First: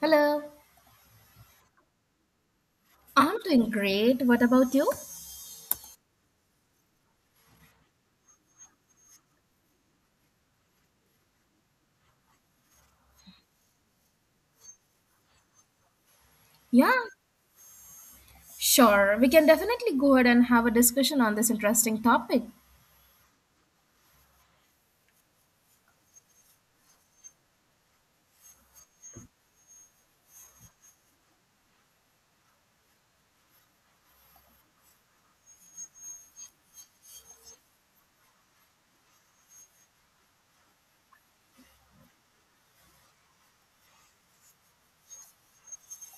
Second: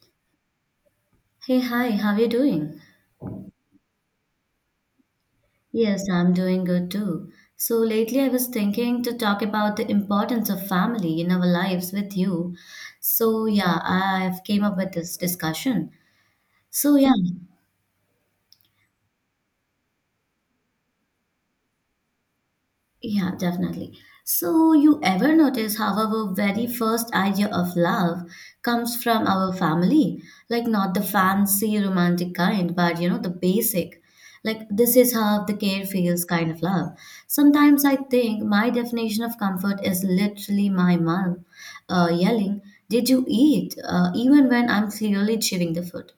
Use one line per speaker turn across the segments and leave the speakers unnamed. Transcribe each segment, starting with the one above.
Hello.
Hey, hi, how are you doing?
I'm doing great. What about you?
Yes, I'm doing good too. So, lately I was thinking to talk about the importance of family in our lives with you. So, yeah, I've came up with this discussion.
Yeah,
So, yeah,
sure. We can definitely go ahead and have a discussion on this interesting topic.
Yeah, definitely. So, you ever notice how our very first idea of love comes from our family? Like, not the fancy romantic kind, but you know, the basic. Like, this is how the care feels kind of love. Sometimes I think my definition of comfort is literally my mom yelling, did you eat? Even when I'm clearly chewing the food.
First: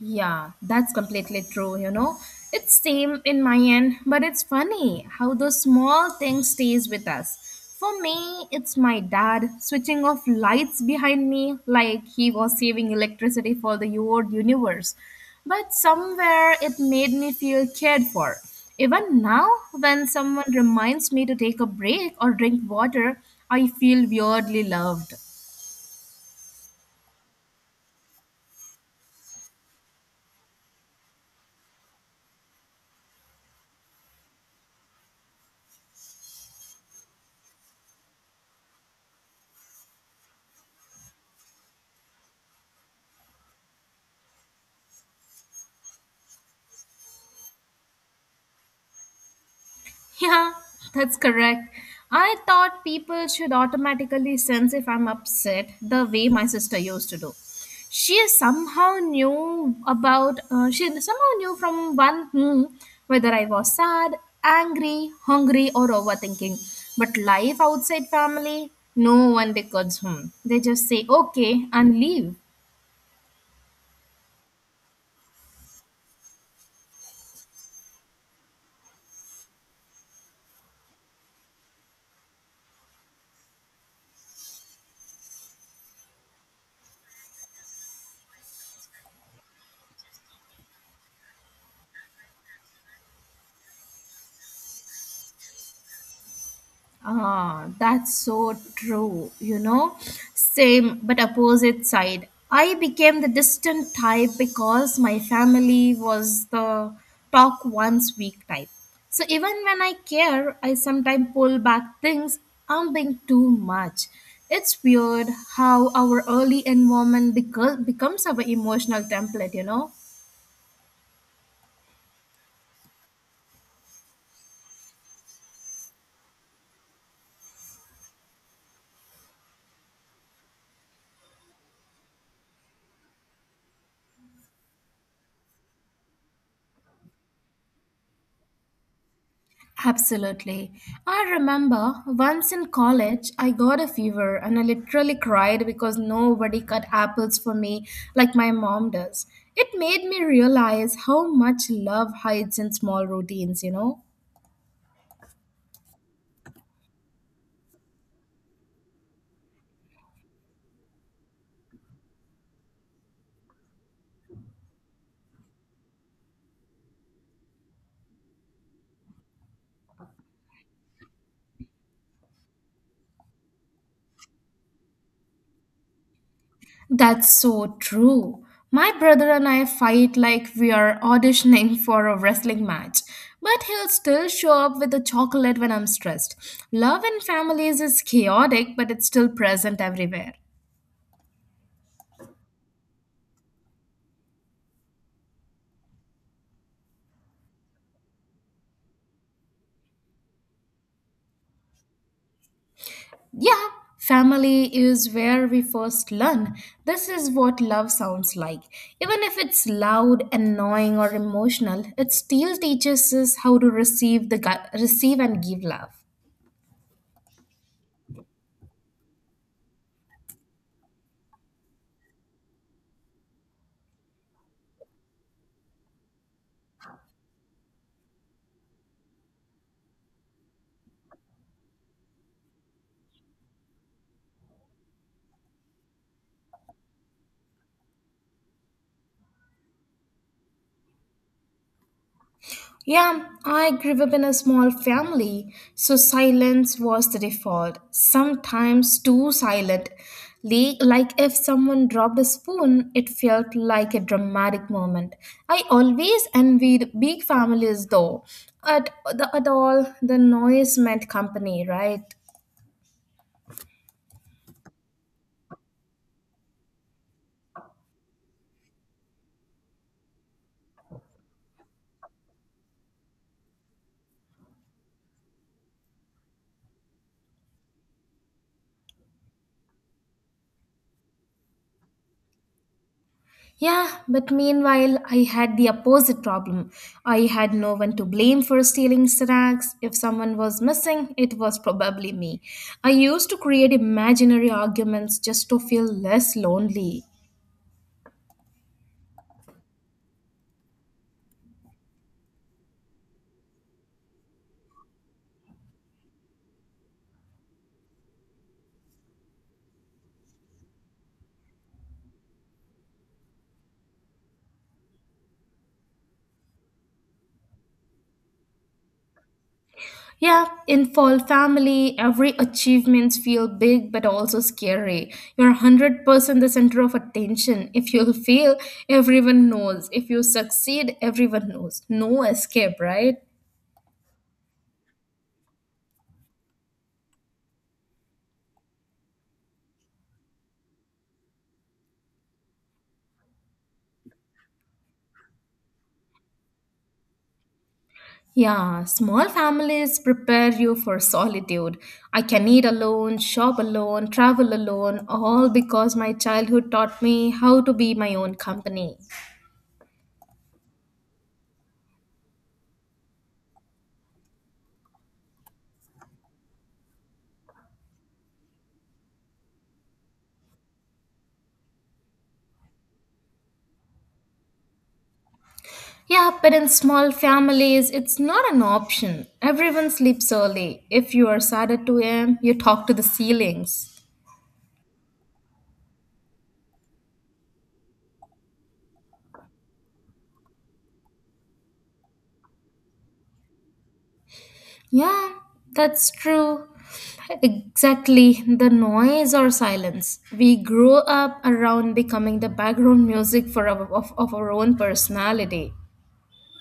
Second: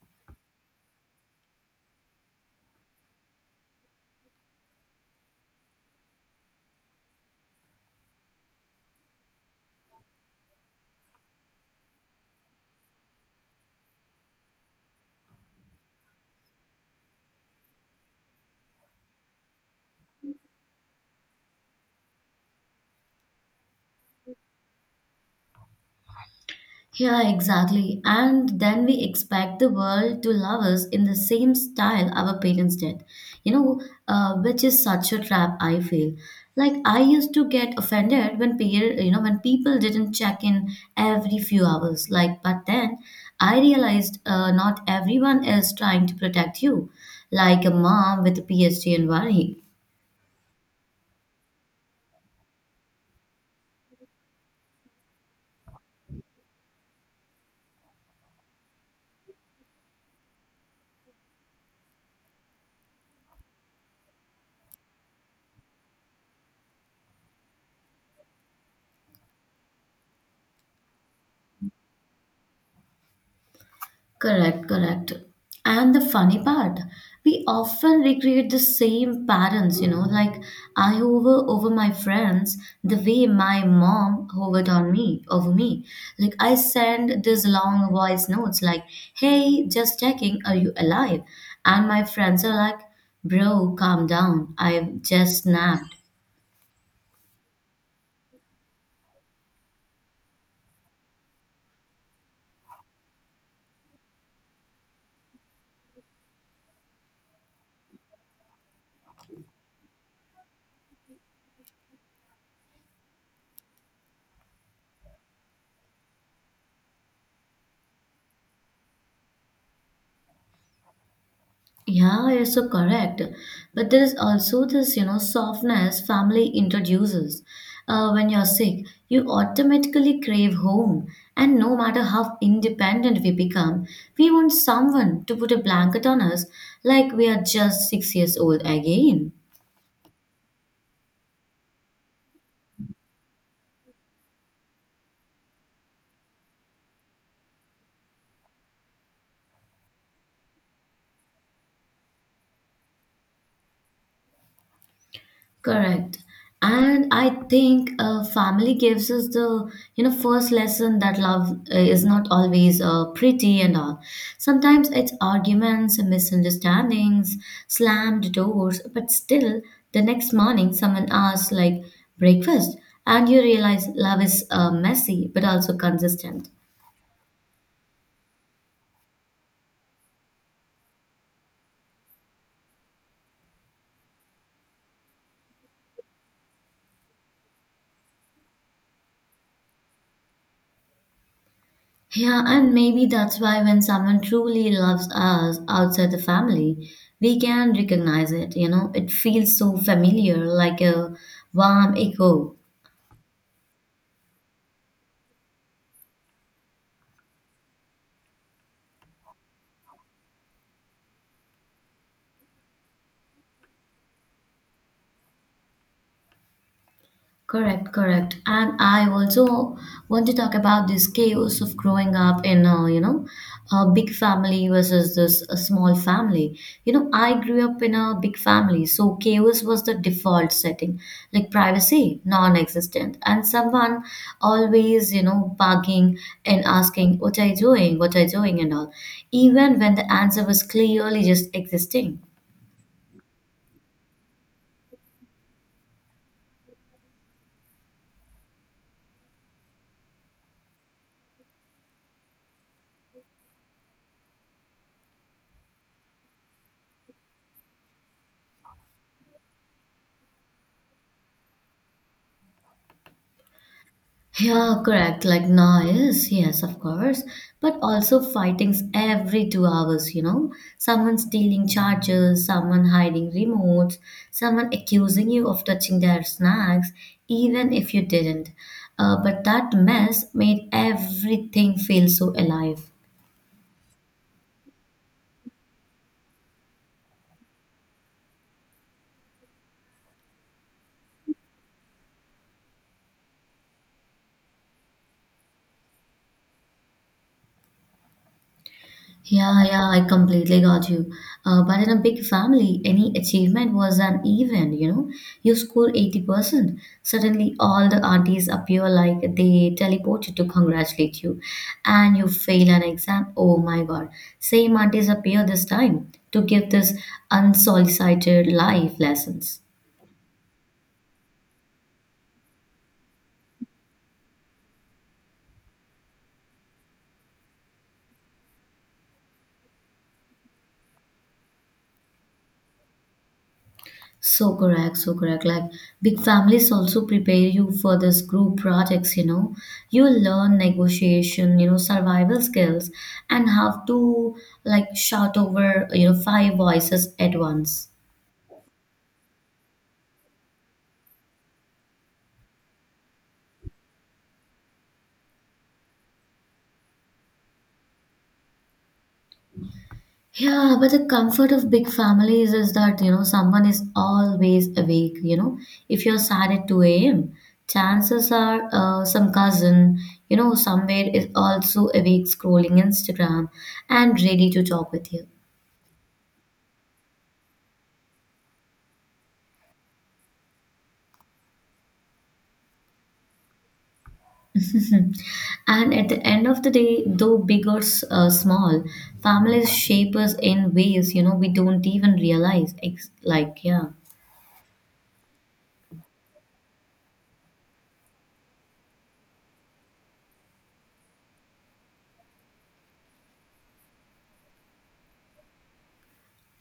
Yeah, that's completely true. It's same in my end, but it's funny how those small things stays with us. For me, it's my dad switching off lights behind me like he was saving electricity for the old universe. But somewhere it made me feel cared for. Even now, when someone reminds me to take a break or drink water, I feel weirdly loved.
Yeah, exactly. And then we expect the world to love us in the same style our parents did, you know, which is such a trap, I feel. Like I used to get offended when when people didn't check in every few hours. Like, but then I realized not everyone is trying to protect you, like a mom with a PhD in worry.
Yeah, that's correct. I thought people should automatically sense if I'm upset, the way my sister used to do. She somehow knew from one hmm whether I was sad, angry, hungry, or overthinking. But life outside family, no one records. They just say okay and leave.
Correct, correct. And the funny part, we often recreate the same patterns, you know, like I hover over my friends the way my mom hovered over me. Like I send these long voice notes like, hey, just checking, are you alive? And my friends are like, bro, calm down. I've just snapped.
Ah, that's so true. Same but opposite side. I became the distant type because my family was the talk once week type. So even when I care, I sometimes pull back things. I'm being too much. It's weird how our early environment becomes our emotional template.
Yeah, you're so correct. But there is also this, you know, softness family introduces. When you're sick, you automatically crave home. And no matter how independent we become, we want someone to put a blanket on us like we are just 6 years old again.
Absolutely. I remember once in college, I got a fever and I literally cried because nobody cut apples for me like my mom does. It made me realize how much love hides in small routines?
Correct. And I think family gives us the you know first lesson that love is not always pretty and all. Sometimes it's arguments, misunderstandings, slammed doors, but still the next morning someone asks like breakfast, and you realize love is messy but also consistent.
That's so true. My brother and I fight like we are auditioning for a wrestling match, but he'll still show up with a chocolate when I'm stressed. Love in families is chaotic, but it's still present everywhere.
Yeah, and maybe that's why when someone truly loves us outside the family, we can recognize it, you know, it feels so familiar, like a warm echo.
Yeah, family is where we first learn. This is what love sounds like. Even if it's loud, annoying, or emotional, it still teaches us how to receive and give love.
Correct, correct. And I also want to talk about this chaos of growing up in, a big family versus this a small family. You know, I grew up in a big family, so chaos was the default setting, like privacy, non-existent, and someone always, you know, bugging and asking, "What are you doing? What are you doing?" and all, even when the answer was clearly just existing.
Yeah, I grew up in a small family, so silence was the default. Sometimes too silent. Like if someone dropped a spoon, it felt like a dramatic moment. I always envied big families though. At, the, at all, the noise meant company, right?
Yeah, correct. Like noise, yes, yes, of course. But also fightings every 2 hours, you know. Someone stealing chargers, someone hiding remotes, someone accusing you of touching their snacks, even if you didn't. But that mess made everything feel so alive.
Yeah, but meanwhile, I had the opposite problem. I had no one to blame for stealing snacks. If someone was missing, it was probably me. I used to create imaginary arguments just to feel less lonely.
Yeah, yeah, I completely got you. But in a big family, any achievement was an event, you know. You score 80%, suddenly all the aunties appear like they teleported to congratulate you. And you fail an exam. Oh my God. Same aunties appear this time to give this unsolicited life lessons.
Yeah, in fall family, every achievements feel big but also scary. You're 100% the center of attention. If you fail, everyone knows. If you succeed, everyone knows. No escape, right?
So correct, so correct. Big families also prepare you for this group projects, you know. You learn negotiation, you know, survival skills and how to like shout over, you know, five voices at once.
Yeah, small families prepare you for solitude. I can eat alone, shop alone, travel alone, all because my childhood taught me how to be my own company.
Yeah, but the comfort of big families is that, you know, someone is always awake, you know. If you're sad at 2 a.m., chances are some cousin, you know, somewhere is also awake scrolling Instagram and ready to talk with you.
Yeah, but in small families, it's not an option. Everyone sleeps early. If you are sad at 2 a.m., you talk to the ceilings.
Mhm. And at the end of the day, though big or small, families shape us in ways you know we don't even realize. Yeah.
Yeah, that's true. Exactly, the noise or silence. We grow up around becoming the background music for our, of our own personality.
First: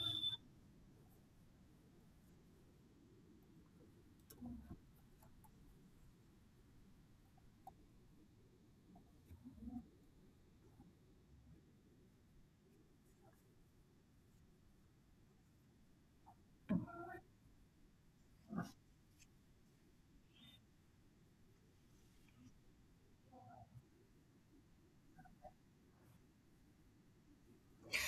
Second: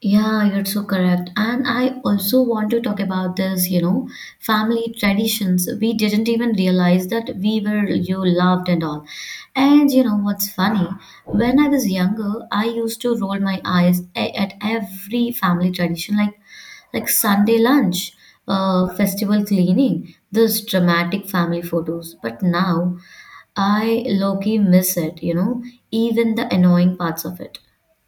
Yeah, you're so correct. And I also want to talk about this, you know, family traditions. We didn't even realize that we were you loved and all. And you know what's funny? When I was younger, I used to roll my eyes at every family tradition, like Sunday lunch, festival cleaning, those dramatic family photos. But now, I low-key miss it, you know, even the annoying parts of it.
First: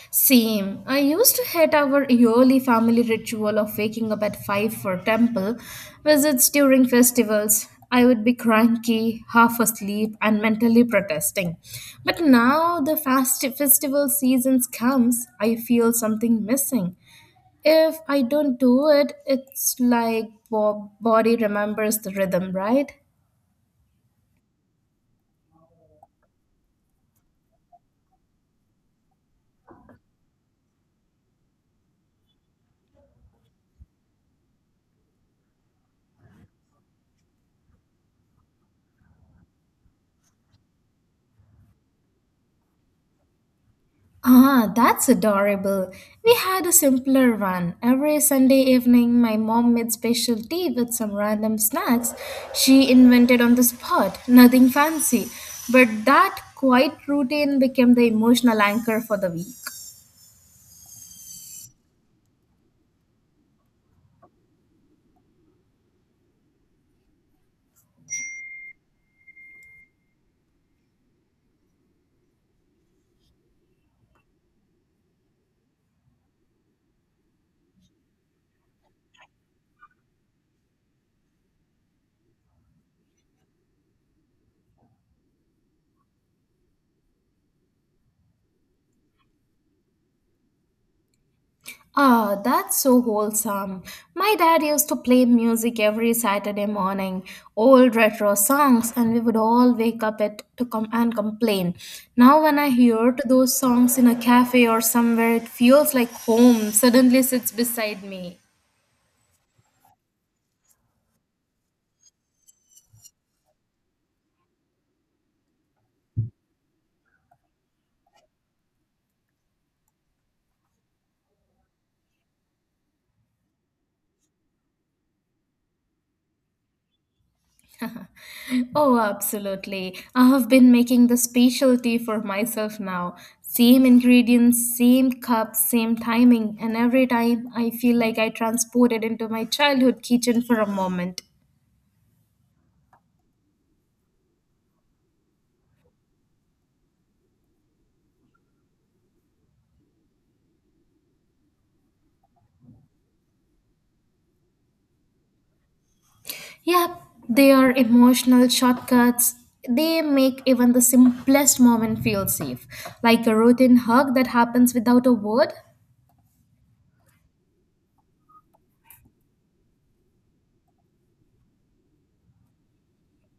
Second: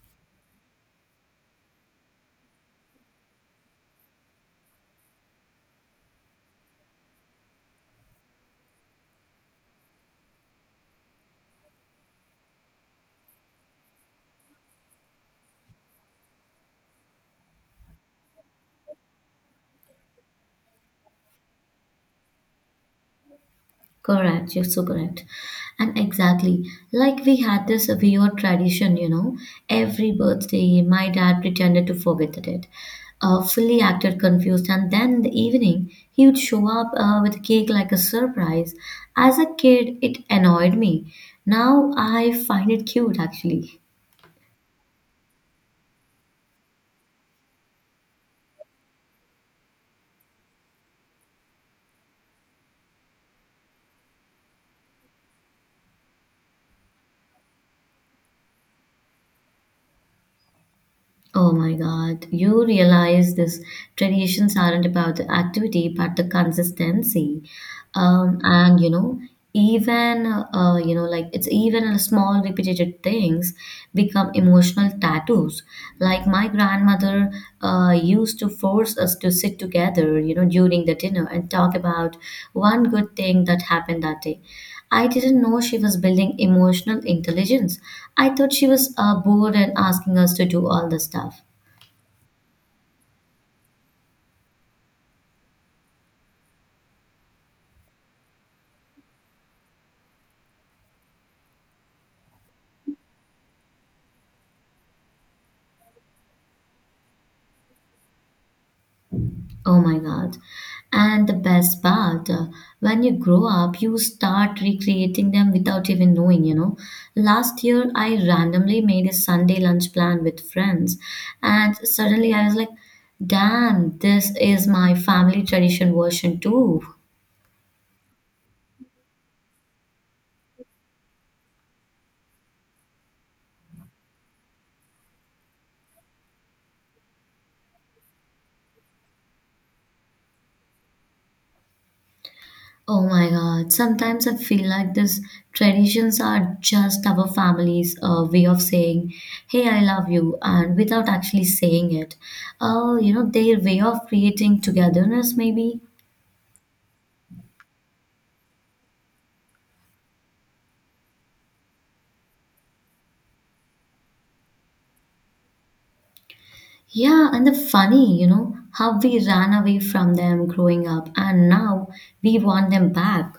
Same. I used to hate our yearly family ritual of waking up at 5 for temple visits during festivals. I would be cranky, half asleep, and mentally protesting. But now the fast festival seasons comes, I feel something missing. If I don't do it, it's like body remembers the rhythm, right?
Correct, you're so correct. And exactly, like we had this weird tradition, you know, every birthday, my dad pretended to forget the date, fully acted confused, and then in the evening, he would show up with a cake like a surprise. As a kid, it annoyed me. Now I find it cute, actually.
Ah, that's adorable. We had a simpler one. Every Sunday evening, my mom made special tea with some random snacks she invented on the spot. Nothing fancy. But that quiet routine became the emotional anchor for the week.
Oh my God, you realize these traditions aren't about the activity but the consistency. And you know, even you know, like it's even a small repeated things become emotional tattoos. Like my grandmother used to force us to sit together, you know, during the dinner and talk about one good thing that happened that day. I didn't know she was building emotional intelligence. I thought she was bored and asking us to do all the stuff.
Ah, that's so wholesome. My dad used to play music every Saturday morning, old retro songs, and we would all wake up at to come and complain. Now, when I hear to those songs in a cafe or somewhere, it feels like home suddenly sits beside me.
Oh my God. And the best part, when you grow up, you start recreating them without even knowing, you know. Last year, I randomly made a Sunday lunch plan with friends, and suddenly I was like, damn, this is my family tradition version too.
Oh, absolutely. I have been making the specialty for myself now. Same ingredients, same cup, same timing, and every time I feel like I transported into my childhood kitchen for a moment.
Oh my God. Sometimes I feel like these traditions are just our family's way of saying, hey, I love you, and without actually saying it. Oh, you know, their way of creating togetherness, maybe.
Yep, they are emotional shortcuts. They make even the simplest moment feel safe, like a routine hug that happens without a word.
Yeah, and the funny, you know, how we ran away from them growing up, and now we want them back.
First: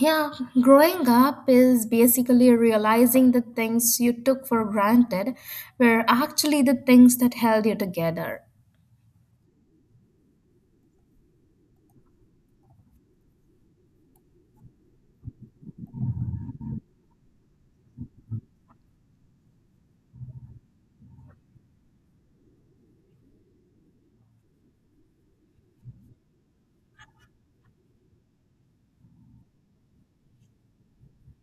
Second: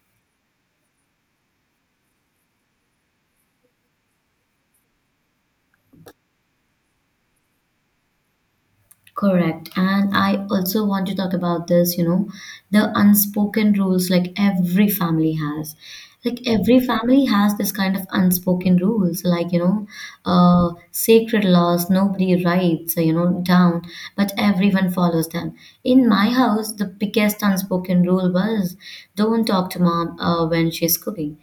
Yeah, growing up is basically realizing the things you took for granted were actually the things that held you together.
Correct. And I also want to talk about this, you know, the unspoken rules like every family has. Like every family has this kind of unspoken rules, like, you know, sacred laws, nobody writes, you know, down, but everyone follows them. In my house, the biggest unspoken rule was don't talk to mom when she's cooking.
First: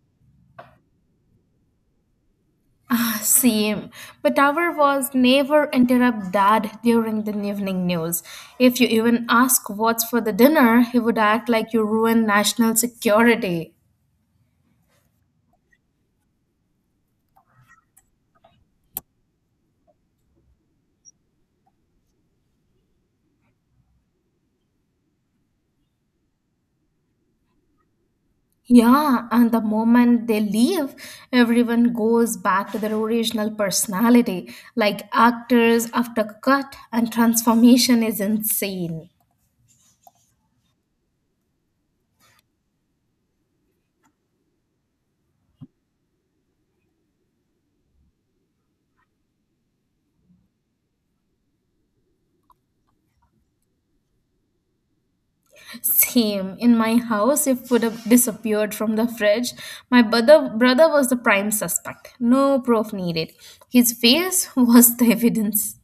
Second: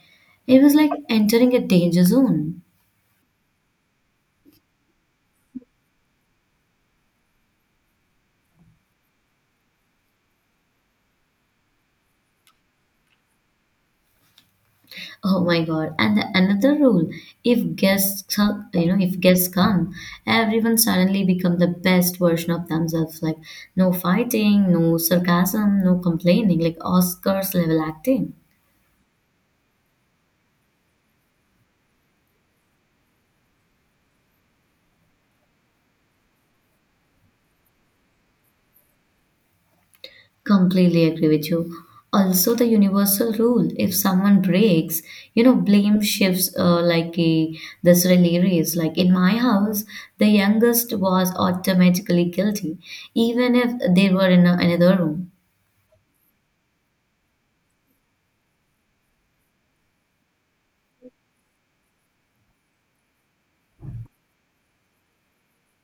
It was like entering a danger zone.
Ah, same. But our was never interrupt dad during the evening news. If you even ask what's for the dinner, he would act like you ruined national security.
Oh my God. And another rule, if guests, are- you know, if guests come, everyone suddenly become the best version of themselves. Like no fighting, no sarcasm, no complaining, like Oscars level acting.
Yeah, and the moment they leave, everyone goes back to their original personality. Like actors after cut and transformation is insane.
Completely agree with you. Also, the universal rule, if someone breaks, you know, blame shifts this relay race. Like in my house, the youngest was automatically guilty, even if they were in another room.
Same in my house, if food have disappeared from the fridge, my brother was the prime suspect. No proof needed. His face was the evidence.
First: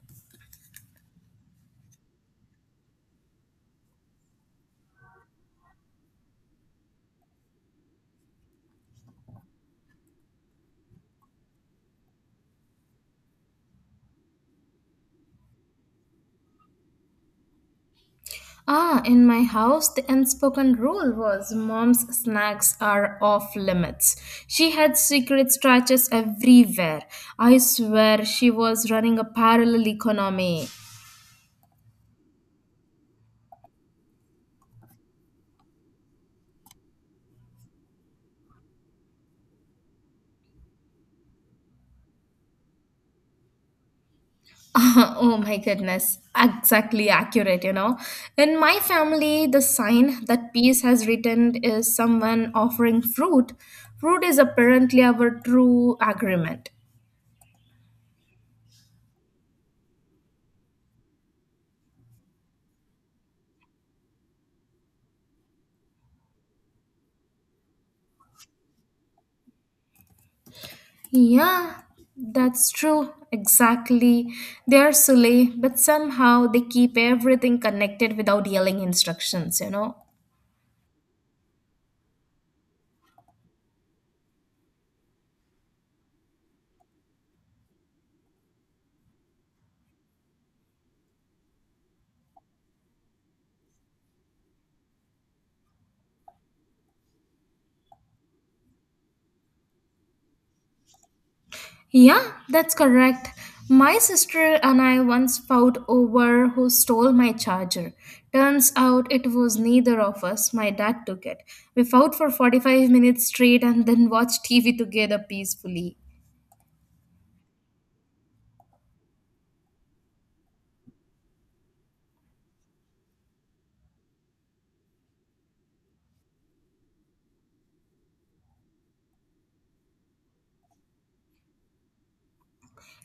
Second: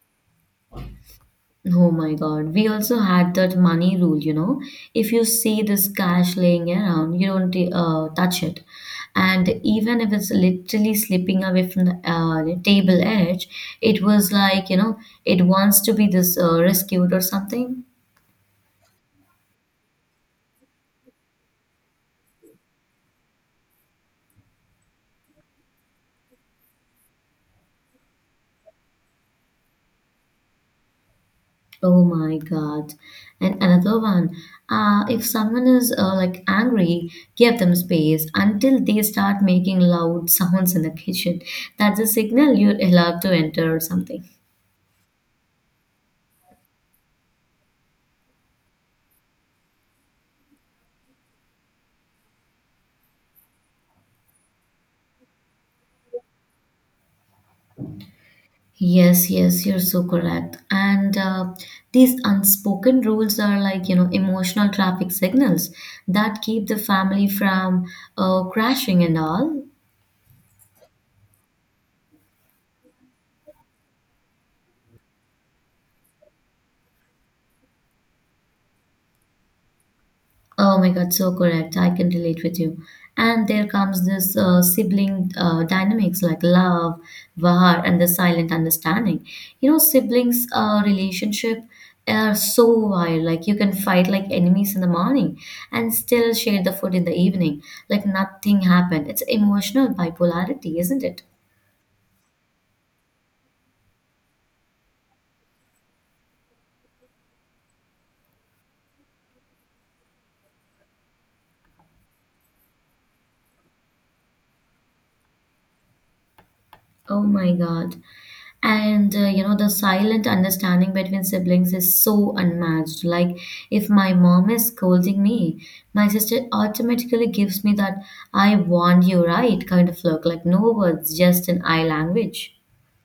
Oh my God. We also had that money rule, you know. If you see this cash laying around, you don't touch it. And even if it's literally slipping away from the table edge, it was like, you know, it wants to be this rescued or something.
Ah, in my house, the unspoken rule was mom's snacks are off limits. She had secret scratches everywhere. I swear she was running a parallel economy.
Oh my God. And another one, if someone is angry, give them space until they start making loud sounds in the kitchen. That's a signal you're allowed to enter or something.
Oh my goodness, exactly accurate. In my family, the sign that peace has written is someone offering fruit. Fruit is apparently our true agreement.
Yes, yes, you're so correct. And these unspoken rules are like, you know, emotional traffic signals that keep the family from crashing and all.
Yeah, that's true. Exactly. They are silly, but somehow they keep everything connected without yelling instructions?
Oh my God, so correct. I can relate with you. And there comes this sibling dynamics like love, war, and the silent understanding. You know, siblings' relationship are so wild. Like you can fight like enemies in the morning and still share the food in the evening. Like nothing happened. It's emotional bipolarity, isn't it?
Yeah, that's correct. My sister and I once fought over who stole my charger. Turns out it was neither of us. My dad took it. We fought for 45 minutes straight and then watched TV together peacefully.
Oh my God. And you know, the silent understanding between siblings is so unmatched. Like, if my mom is scolding me, my sister automatically gives me that I warned you, right? kind of look. Like, no words, just an eye language.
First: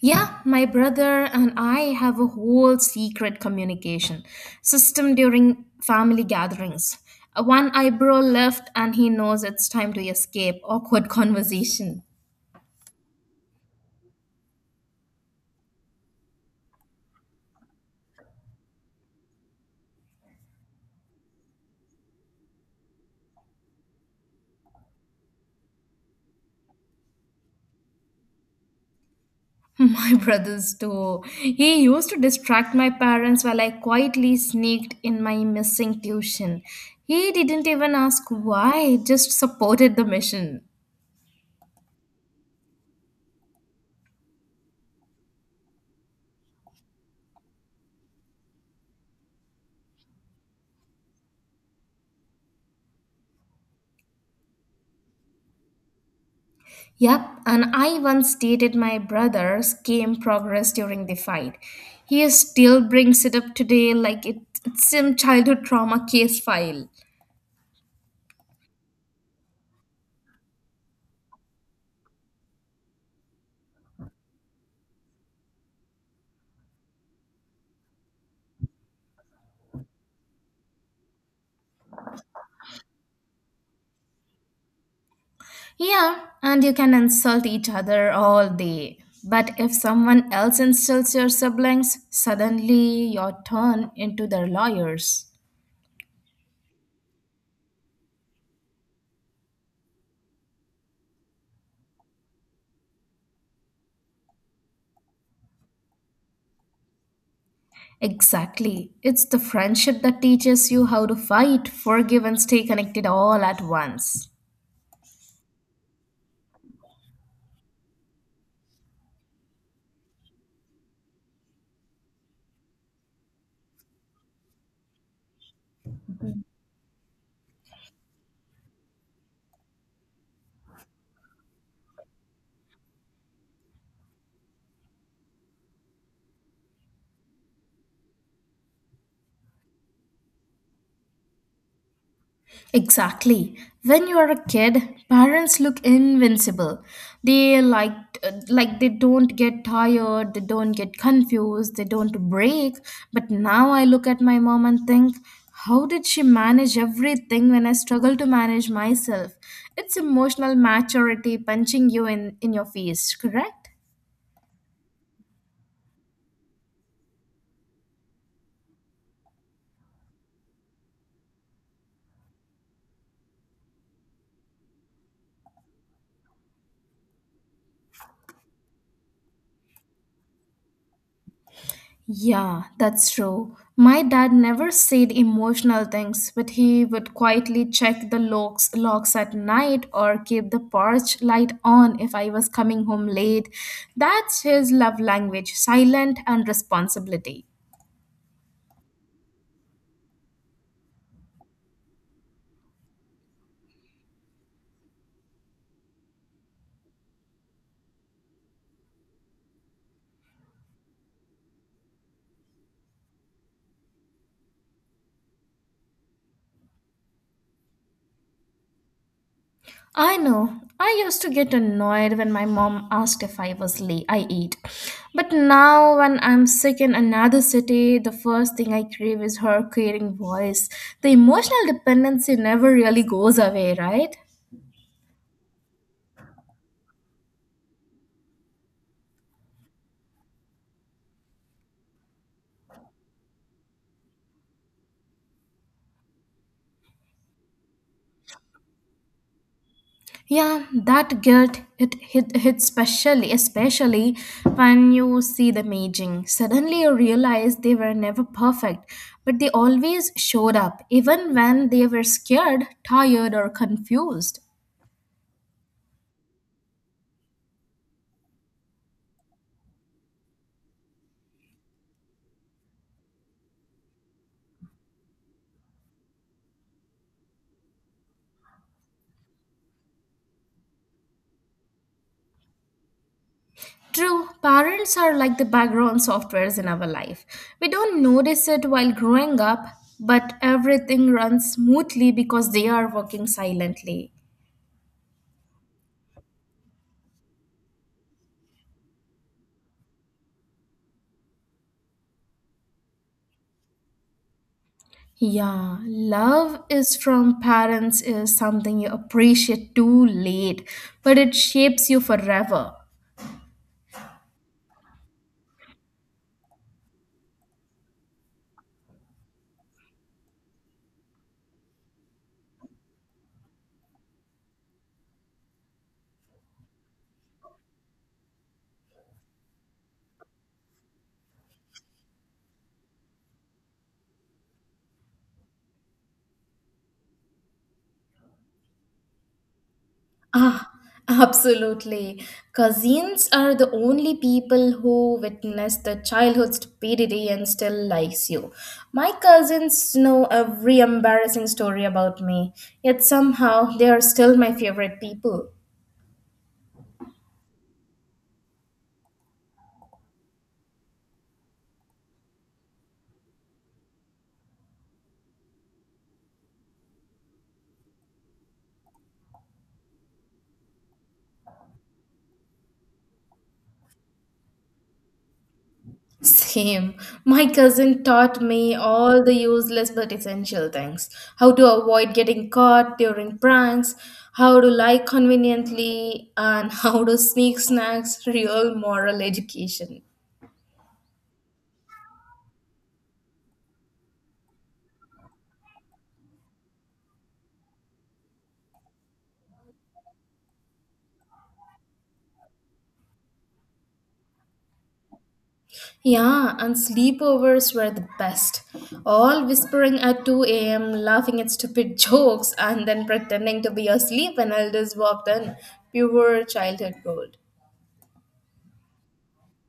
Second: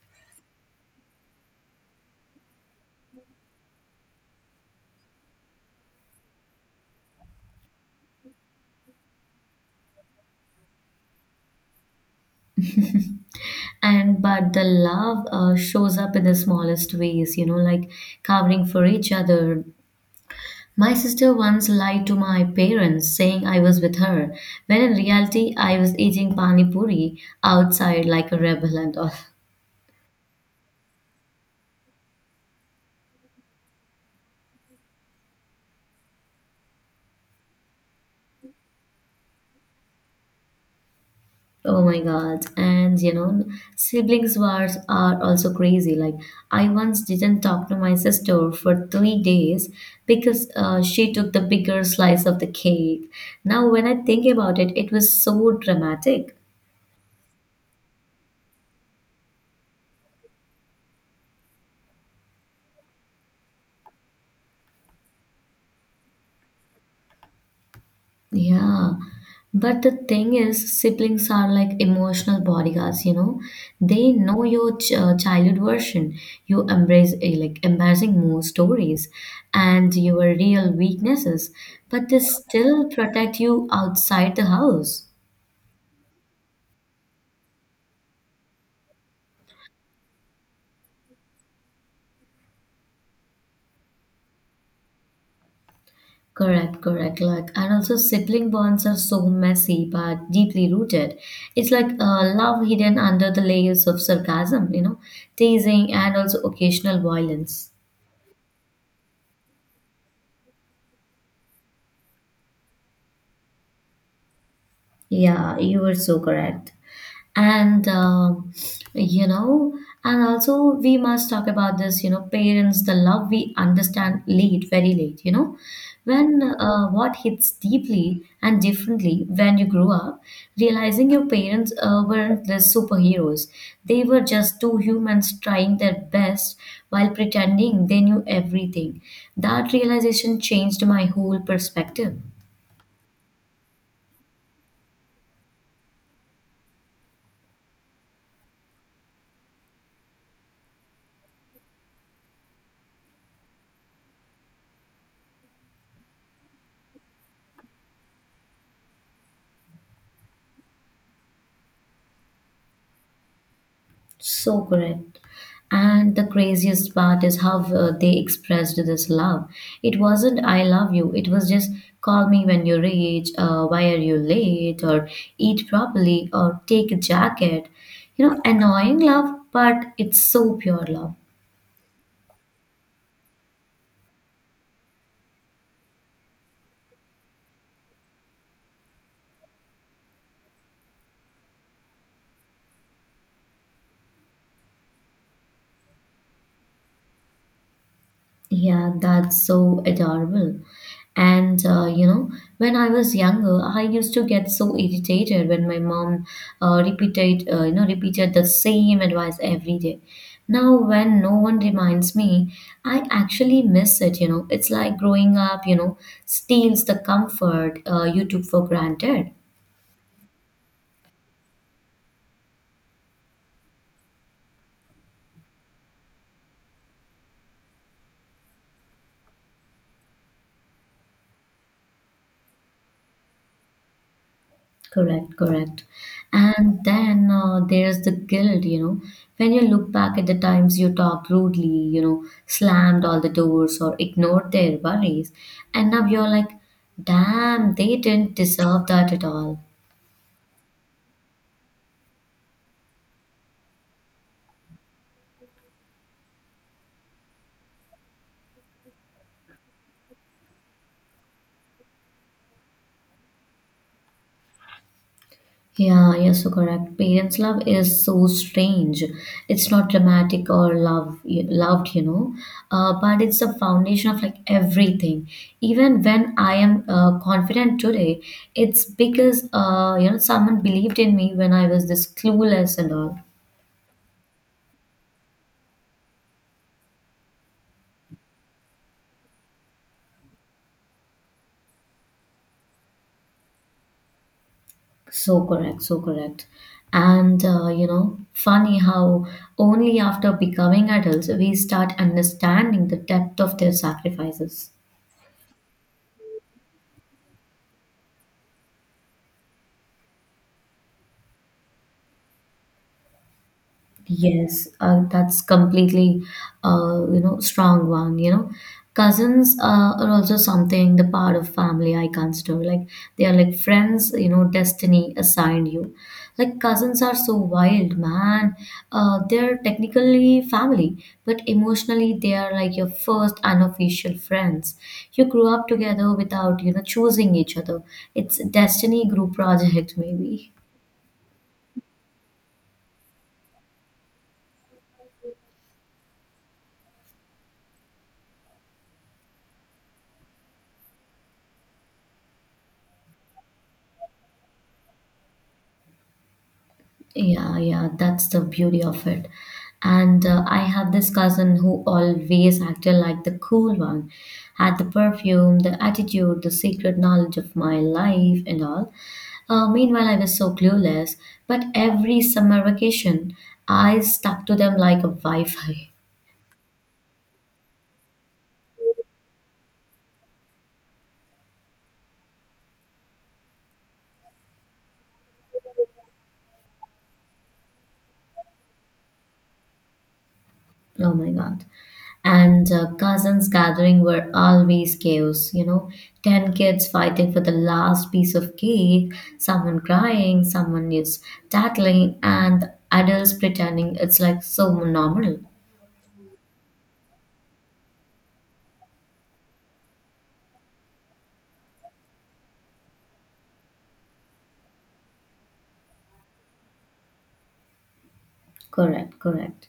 Yeah, my brother and I have a whole secret communication system during family gatherings. One eyebrow left, and he knows it's time to escape awkward conversation.
And but the love shows up in the smallest ways, you know, like covering for each other. My sister once lied to my parents saying I was with her, when in reality, I was eating pani puri outside like a rebel and all.
My brothers too. He used to distract my parents while I quietly sneaked in my missing tuition. He didn't even ask why, just supported the mission.
Oh my God. And you know, siblings wars are also crazy. Like, I once didn't talk to my sister for 3 days because she took the bigger slice of the cake. Now, when I think about it, it was so dramatic.
Yep, and I once dated my brother's game progress during the fight. He still brings it up today like it's some childhood trauma case file.
Yeah. But the thing is, siblings are like emotional bodyguards, you know. They know your childhood version, you embrace embarrassing more stories and your real weaknesses, but they still protect you outside the house.
Yeah, and you can insult each other all day. But if someone else insults your siblings, suddenly you're turned into their lawyers.
Correct, correct. Like, and also sibling bonds are so messy but deeply rooted. It's like love hidden under the layers of sarcasm, you know, teasing and also occasional violence.
Exactly. It's the friendship that teaches you how to fight, forgive, and stay connected all at once.
Yeah, you were so correct. And, you know, and also we must talk about this, you know, parents, the love we understand late, very late, you know. When what hits deeply and differently when you grow up, realizing your parents weren't the superheroes. They were just two humans trying their best while pretending they knew everything. That realization changed my whole perspective.
Exactly. When you are a kid, parents look invincible. They like they don't get tired, they don't get confused, they don't break. But now I look at my mom and think, how did she manage everything when I struggle to manage myself? It's emotional maturity punching you in your face, correct?
So correct. And the craziest part is how they expressed this love. It wasn't "I love you." It was just "Call me when you reach," "Why are you late?" or "Eat properly," or "Take a jacket." Annoying love, but it's so pure love.
Yeah, that's true. My dad never said emotional things, but he would quietly check the locks at night or keep the porch light on if I was coming home late. That's his love language, silent and responsibility.
Yeah, that's so adorable. And uh, you know, when I was younger, I used to get so irritated when my mom repeated the same advice every day. Now, when no one reminds me, I actually miss it. It's like growing up. Steals the comfort you took for granted.
I know. I used to get annoyed when my mom asked if I was late. I ate. But now, when I'm sick in another city, the first thing I crave is her caring voice. The emotional dependency never really goes away, right?
Correct, correct. And then there's the guilt. When you look back at the times you talked rudely, slammed all the doors or ignored their worries, and now you're like, damn, they didn't deserve that at all.
Yeah, that guilt it hit hits especially when you see them aging. Suddenly you realize they were never perfect, but they always showed up, even when they were scared, tired, or confused.
Yeah, you're so correct. Parents' love is so strange. It's not dramatic or love loved, but it's the foundation of like everything. Even when I am confident today, it's because someone believed in me when I was this clueless and all.
True, parents are like the background softwares in our life. We don't notice it while growing up, but everything runs smoothly because they are working silently.
So correct, so correct. And funny how only after becoming adults we start understanding the depth of their sacrifices.
Yeah, love is from parents is something you appreciate too late, but it shapes you forever.
Yes, that's completely, strong one. Cousins are also something the part of family I consider. Like they are like friends. You know, destiny assigned you. Like cousins are so wild, man. They're technically family, but emotionally they are like your first unofficial friends. You grew up together without choosing each other. It's destiny group project maybe.
Ah, absolutely. Cousins are the only people who witnessed the childhood stupidity and still likes you. My cousins know every embarrassing story about me, yet somehow they are still my favorite people.
Yeah, yeah, that's the beauty of it. And I have this cousin who always acted like the cool one, had the perfume, the attitude, the secret knowledge of my life and all. Meanwhile, I was so clueless, but every summer vacation, I stuck to them like a Wi Fi.
Same. My cousin taught me all the useless but essential things. How to avoid getting caught during pranks, how to lie conveniently, and how to sneak snacks, real moral education.
Oh my God. And cousins gathering were always chaos. 10 kids fighting for the last piece of cake, someone crying, someone is tattling, and adults pretending it's like so normal.
Yeah, and sleepovers were the best. All whispering at 2 a.m., laughing at stupid jokes, and then pretending to be asleep when elders walked in. Pure childhood gold.
Correct, correct.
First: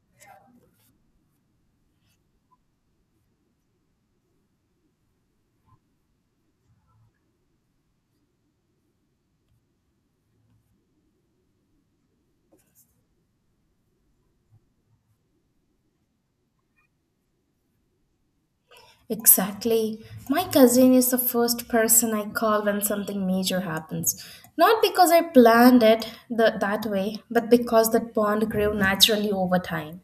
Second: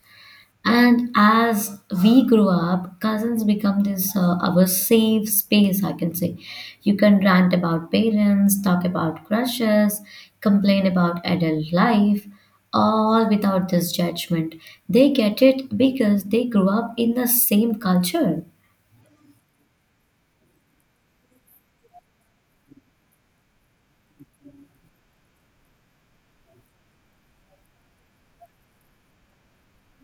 And as we grow up, cousins become this our safe space, I can say. You can rant about parents, talk about crushes, complain about adult life, all without this judgment. They get it because they grew up in the same culture.
Exactly. My cousin is the first person I call when something major happens. Not because I planned it that way, but because that bond grew naturally over time.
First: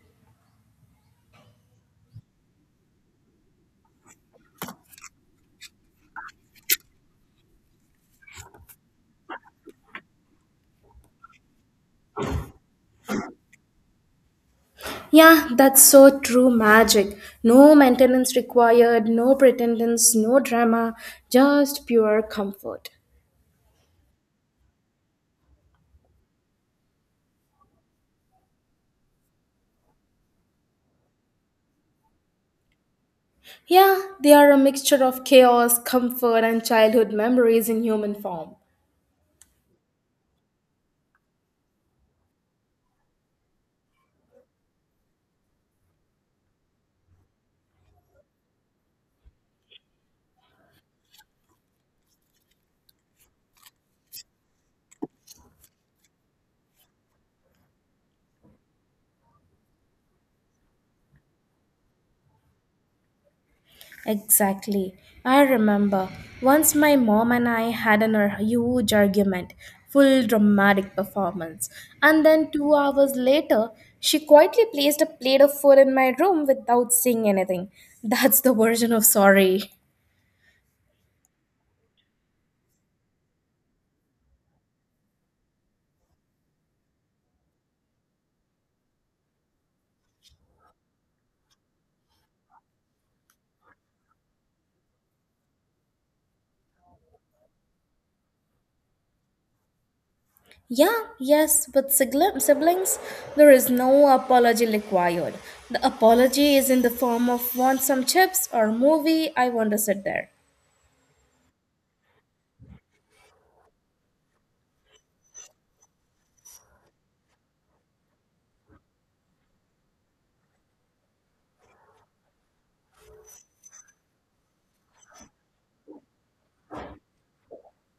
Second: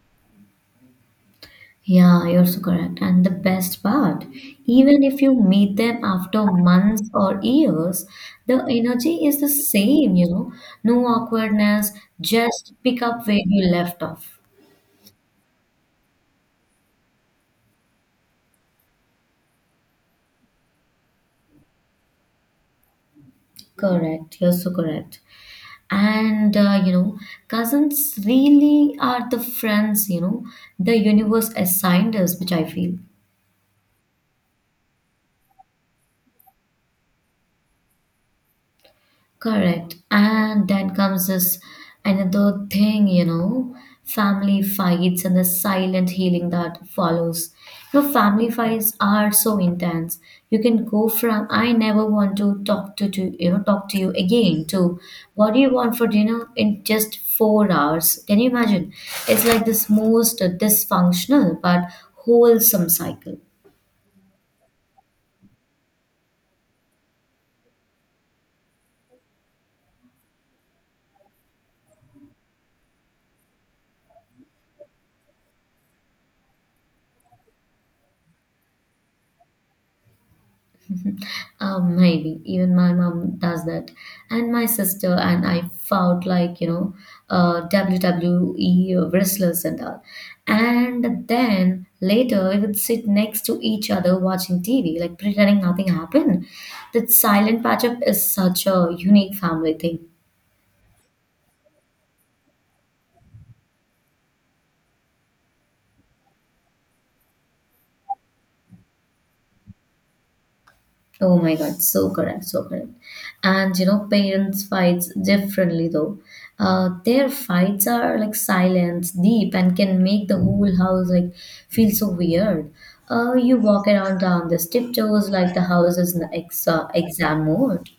Yeah, you're so correct. And the best part, even if you meet them after months or years, the energy is the same. No awkwardness, just pick up where you left off.
Yeah, that's so true magic. No maintenance required, no pretendence, no drama, just pure comfort.
Correct, you're so correct. And cousins really are the friends, the universe assigned us, which I feel.
Yeah, they are a mixture of chaos, comfort, and childhood memories in human form.
Correct. And then comes this another thing, you know, family fights and the silent healing that follows. You know, family fights are so intense. You can go from I never want to talk to talk to you again to what do you want for dinner in just 4 hours. Can you imagine? It's like this most dysfunctional but wholesome cycle.
Exactly. I remember once my mom and I had huge argument, full dramatic performance. And then 2 hours later, she quietly placed a plate of food in my room without saying anything. That's the version of sorry.
Maybe even my mom does that, and my sister and I fought like WWE wrestlers and all. And then later we would sit next to each other watching TV, like pretending nothing happened. That silent patch up is such a unique family thing.
Yeah, yes, with siblings, there is no apology required. The apology is in the form of want some chips or movie, I want to sit there.
Oh my God, so correct, so correct. And you know, parents fights differently though. Their fights are like silent, deep, and can make the whole house like feel so weird. You walk around down the tiptoes like the house is an exam mode.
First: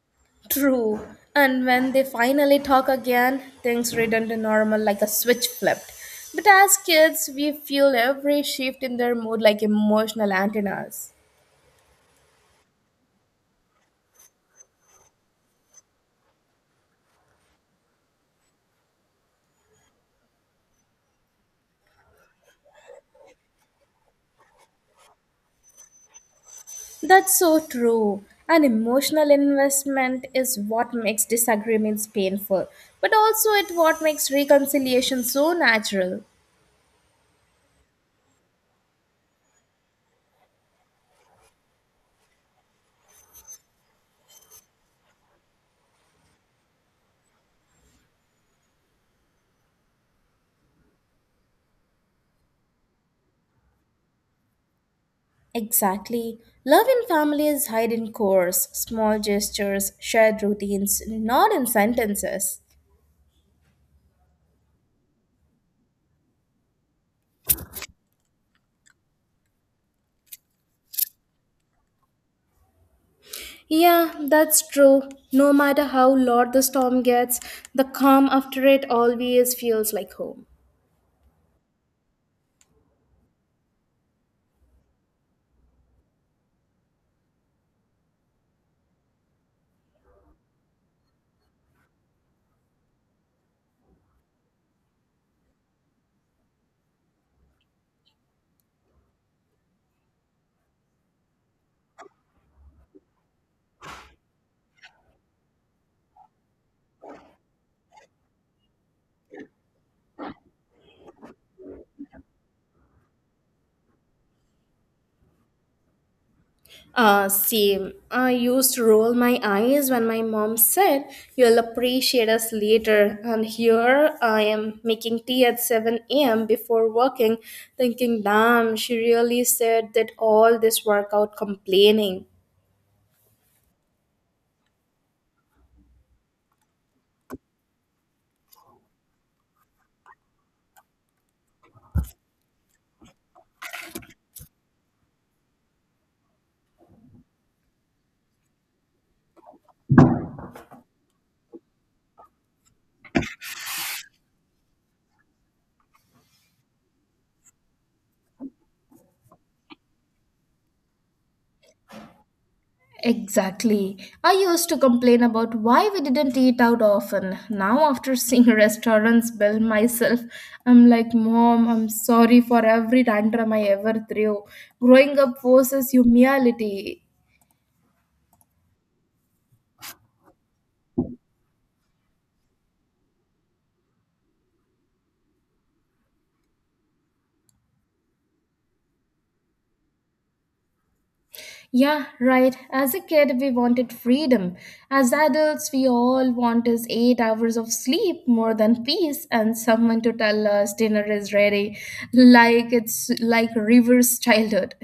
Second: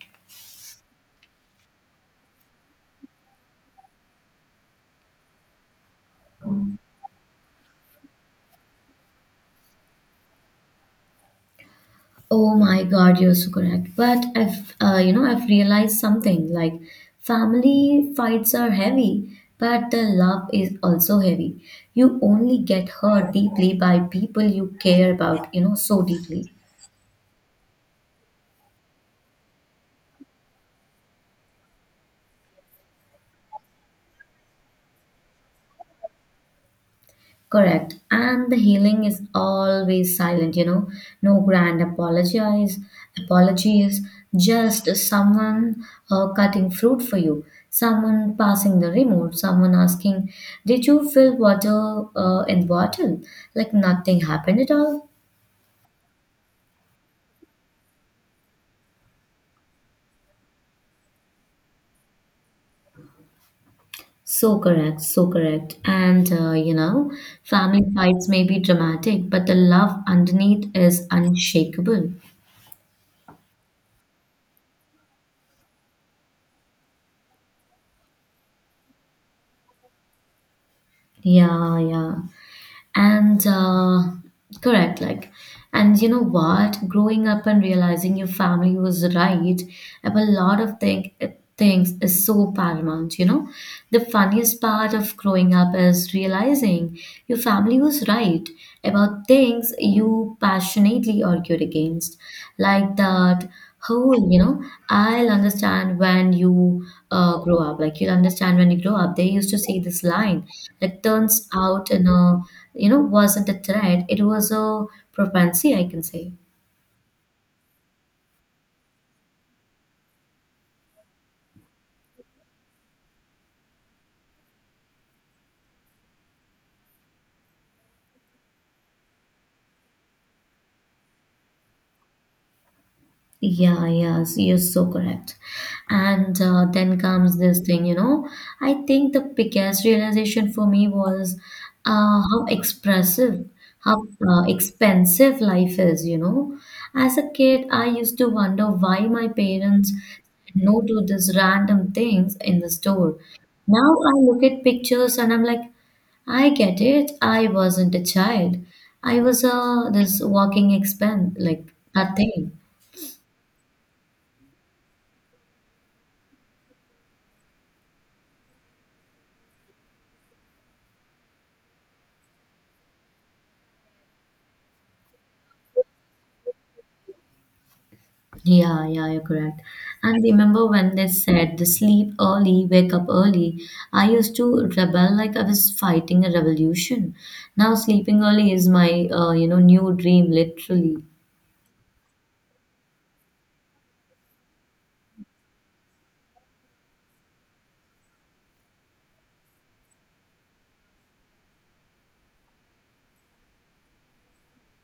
True. And when they finally talk again, things return to normal like a switch flipped. But as kids, we feel every shift in their mood like emotional antennas.
Oh my God, you're so correct. But I've realized something like family fights are heavy, but the love is also heavy. You only get hurt deeply by people you care about, so deeply.
That's so true. An emotional investment is what makes disagreements painful, but also it what makes reconciliation so natural.
Correct. And the healing is always silent, you know. No grand apologize, apologies, just someone cutting fruit for you, someone passing the remote, someone asking, Did you fill water in the bottle? Like nothing happened at all.
Exactly. Love in family is hidden cores, small gestures, shared routines, not in sentences.
So correct, so correct. And family fights may be dramatic, but the love underneath is unshakable.
Yeah, that's true. No matter how loud the storm gets, the calm after it always feels like home.
Yeah, yeah. And correct, like, and you know what? Growing up and realizing your family was right about a lot of thing, things is so paramount, you know? The funniest part of growing up is realizing your family was right about things you passionately argued against, like that whole, I'll understand when you grow up. Like, you'll understand when you grow up. They used to say this line that turns out in a wasn't a threat, it was a propensity, I can say.
Same. I used to roll my eyes when my mom said, "You'll appreciate us later." And here I am making tea at 7 a.m. before working, thinking, "Damn, she really said that all this workout complaining."
Yeah, yes, you're so correct. And then comes this thing, you know. I think the biggest realization for me was how expressive, how expensive life is, you know. As a kid, I used to wonder why my parents said no to these random things in the store. Now I look at pictures and I'm like, I get it. I wasn't a child. I was a this walking expense, like a thing.
Exactly. I used to complain about why we didn't eat out often. Now, after seeing restaurants build myself, I'm like, "Mom, I'm sorry for every tantrum I ever threw." Growing up forces humility.
Yeah, yeah, you're correct. And remember when they said the sleep early, wake up early. I used to rebel like I was fighting a revolution. Now sleeping early is my new dream, literally.
Yeah, right. As a kid, we wanted freedom. As adults, we all want is 8 hours of sleep, more than peace, and someone to tell us dinner is ready, like it's like reverse childhood.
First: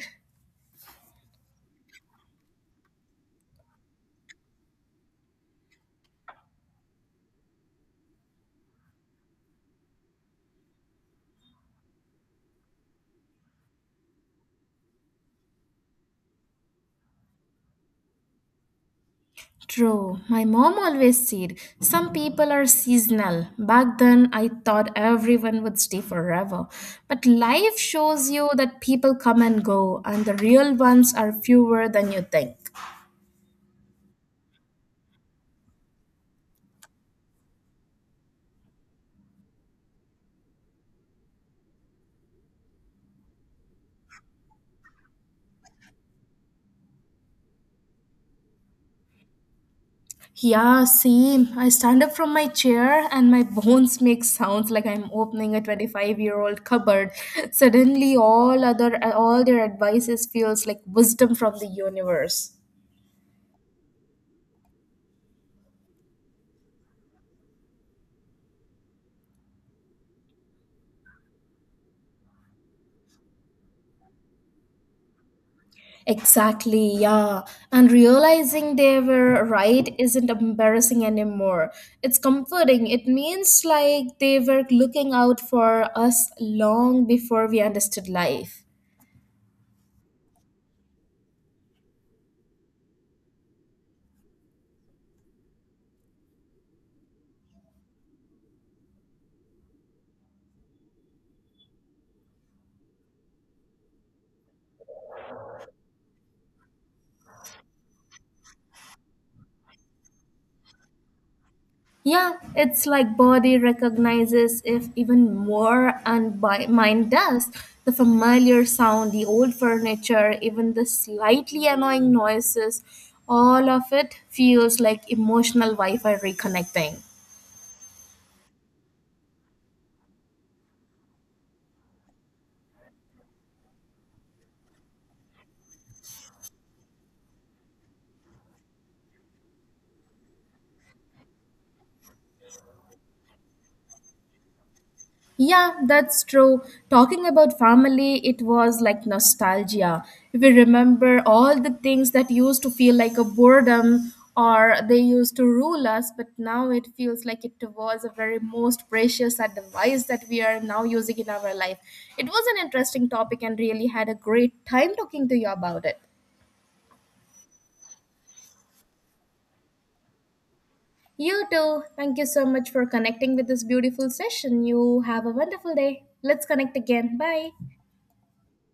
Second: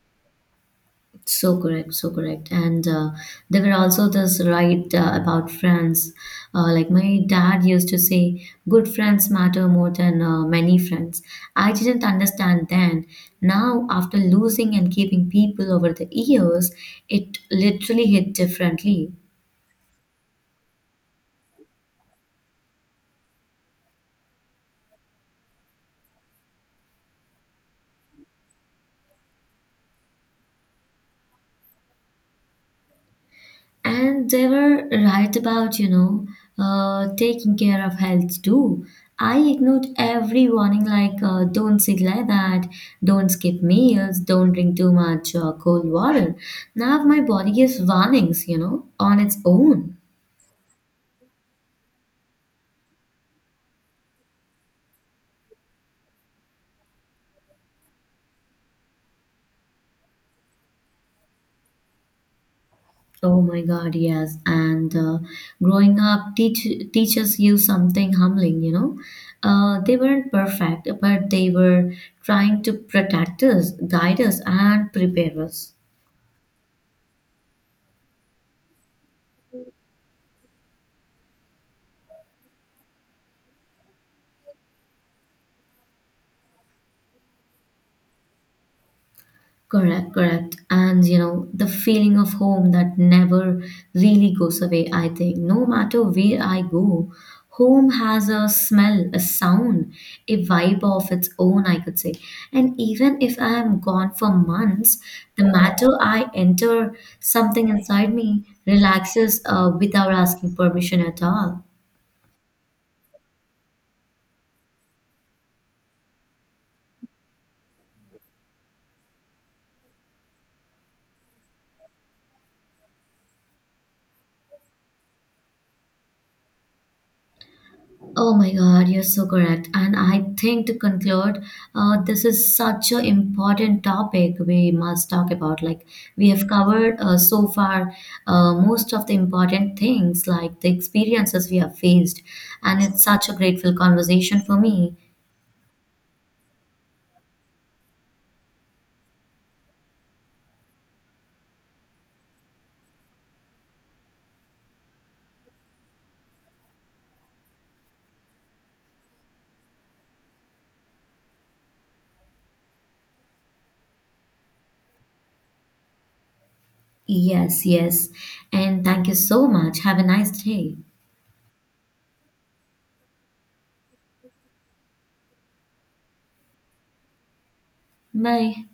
So correct, so correct. And there were also this right about friends. Like my dad used to say, good friends matter more than many friends. I didn't understand then. Now, after losing and keeping people over the years, it literally hit differently.
True. My mom always said some people are seasonal. Back then, I thought everyone would stay forever. But life shows you that people come and go, and the real ones are fewer than you think.
And they were right about, taking care of health too. I ignored every warning like don't sit like that, don't skip meals, don't drink too much cold water. Now my body gives warnings, you know, on its own.
Yeah, same. I stand up from my chair and my bones make sounds like I'm opening a 25-year-old cupboard. Suddenly all their advices feels like wisdom from the universe.
Oh my God, yes. And growing up, teach, teachers you something humbling, you know. They weren't perfect, but they were trying to protect us, guide us, and prepare us.
Exactly, yeah. And realizing they were right isn't embarrassing anymore. It's comforting. It means like they were looking out for us long before we understood life.
Correct, correct. And you know, the feeling of home that never really goes away, I think. No matter where I go, home has a smell, a sound, a vibe of its own, I could say. And even if I am gone for months, the matter I enter, something inside me relaxes without asking permission at all.
Yeah, it's like body recognizes if even more and by mind does. The familiar sound, the old furniture, even the slightly annoying noises, all of it feels like emotional Wi-Fi reconnecting.
Oh my God, you're so correct. And I think to conclude, this is such an important topic we must talk about. Like we have covered so far most of the important things, like the experiences we have faced. And it's such a grateful conversation for me.
Yeah, that's true. Talking about family, it was like nostalgia. We remember all the things that used to feel like a boredom or they used to rule us, but now it feels like it was a very most precious advice that we are now using in our life. It was an interesting topic and really had a great time talking to you about it.
Yes, yes. And thank you so much. Have a nice day.
You too. Thank you so much for connecting with this beautiful session. You have a wonderful day. Let's connect again. Bye.
Bye.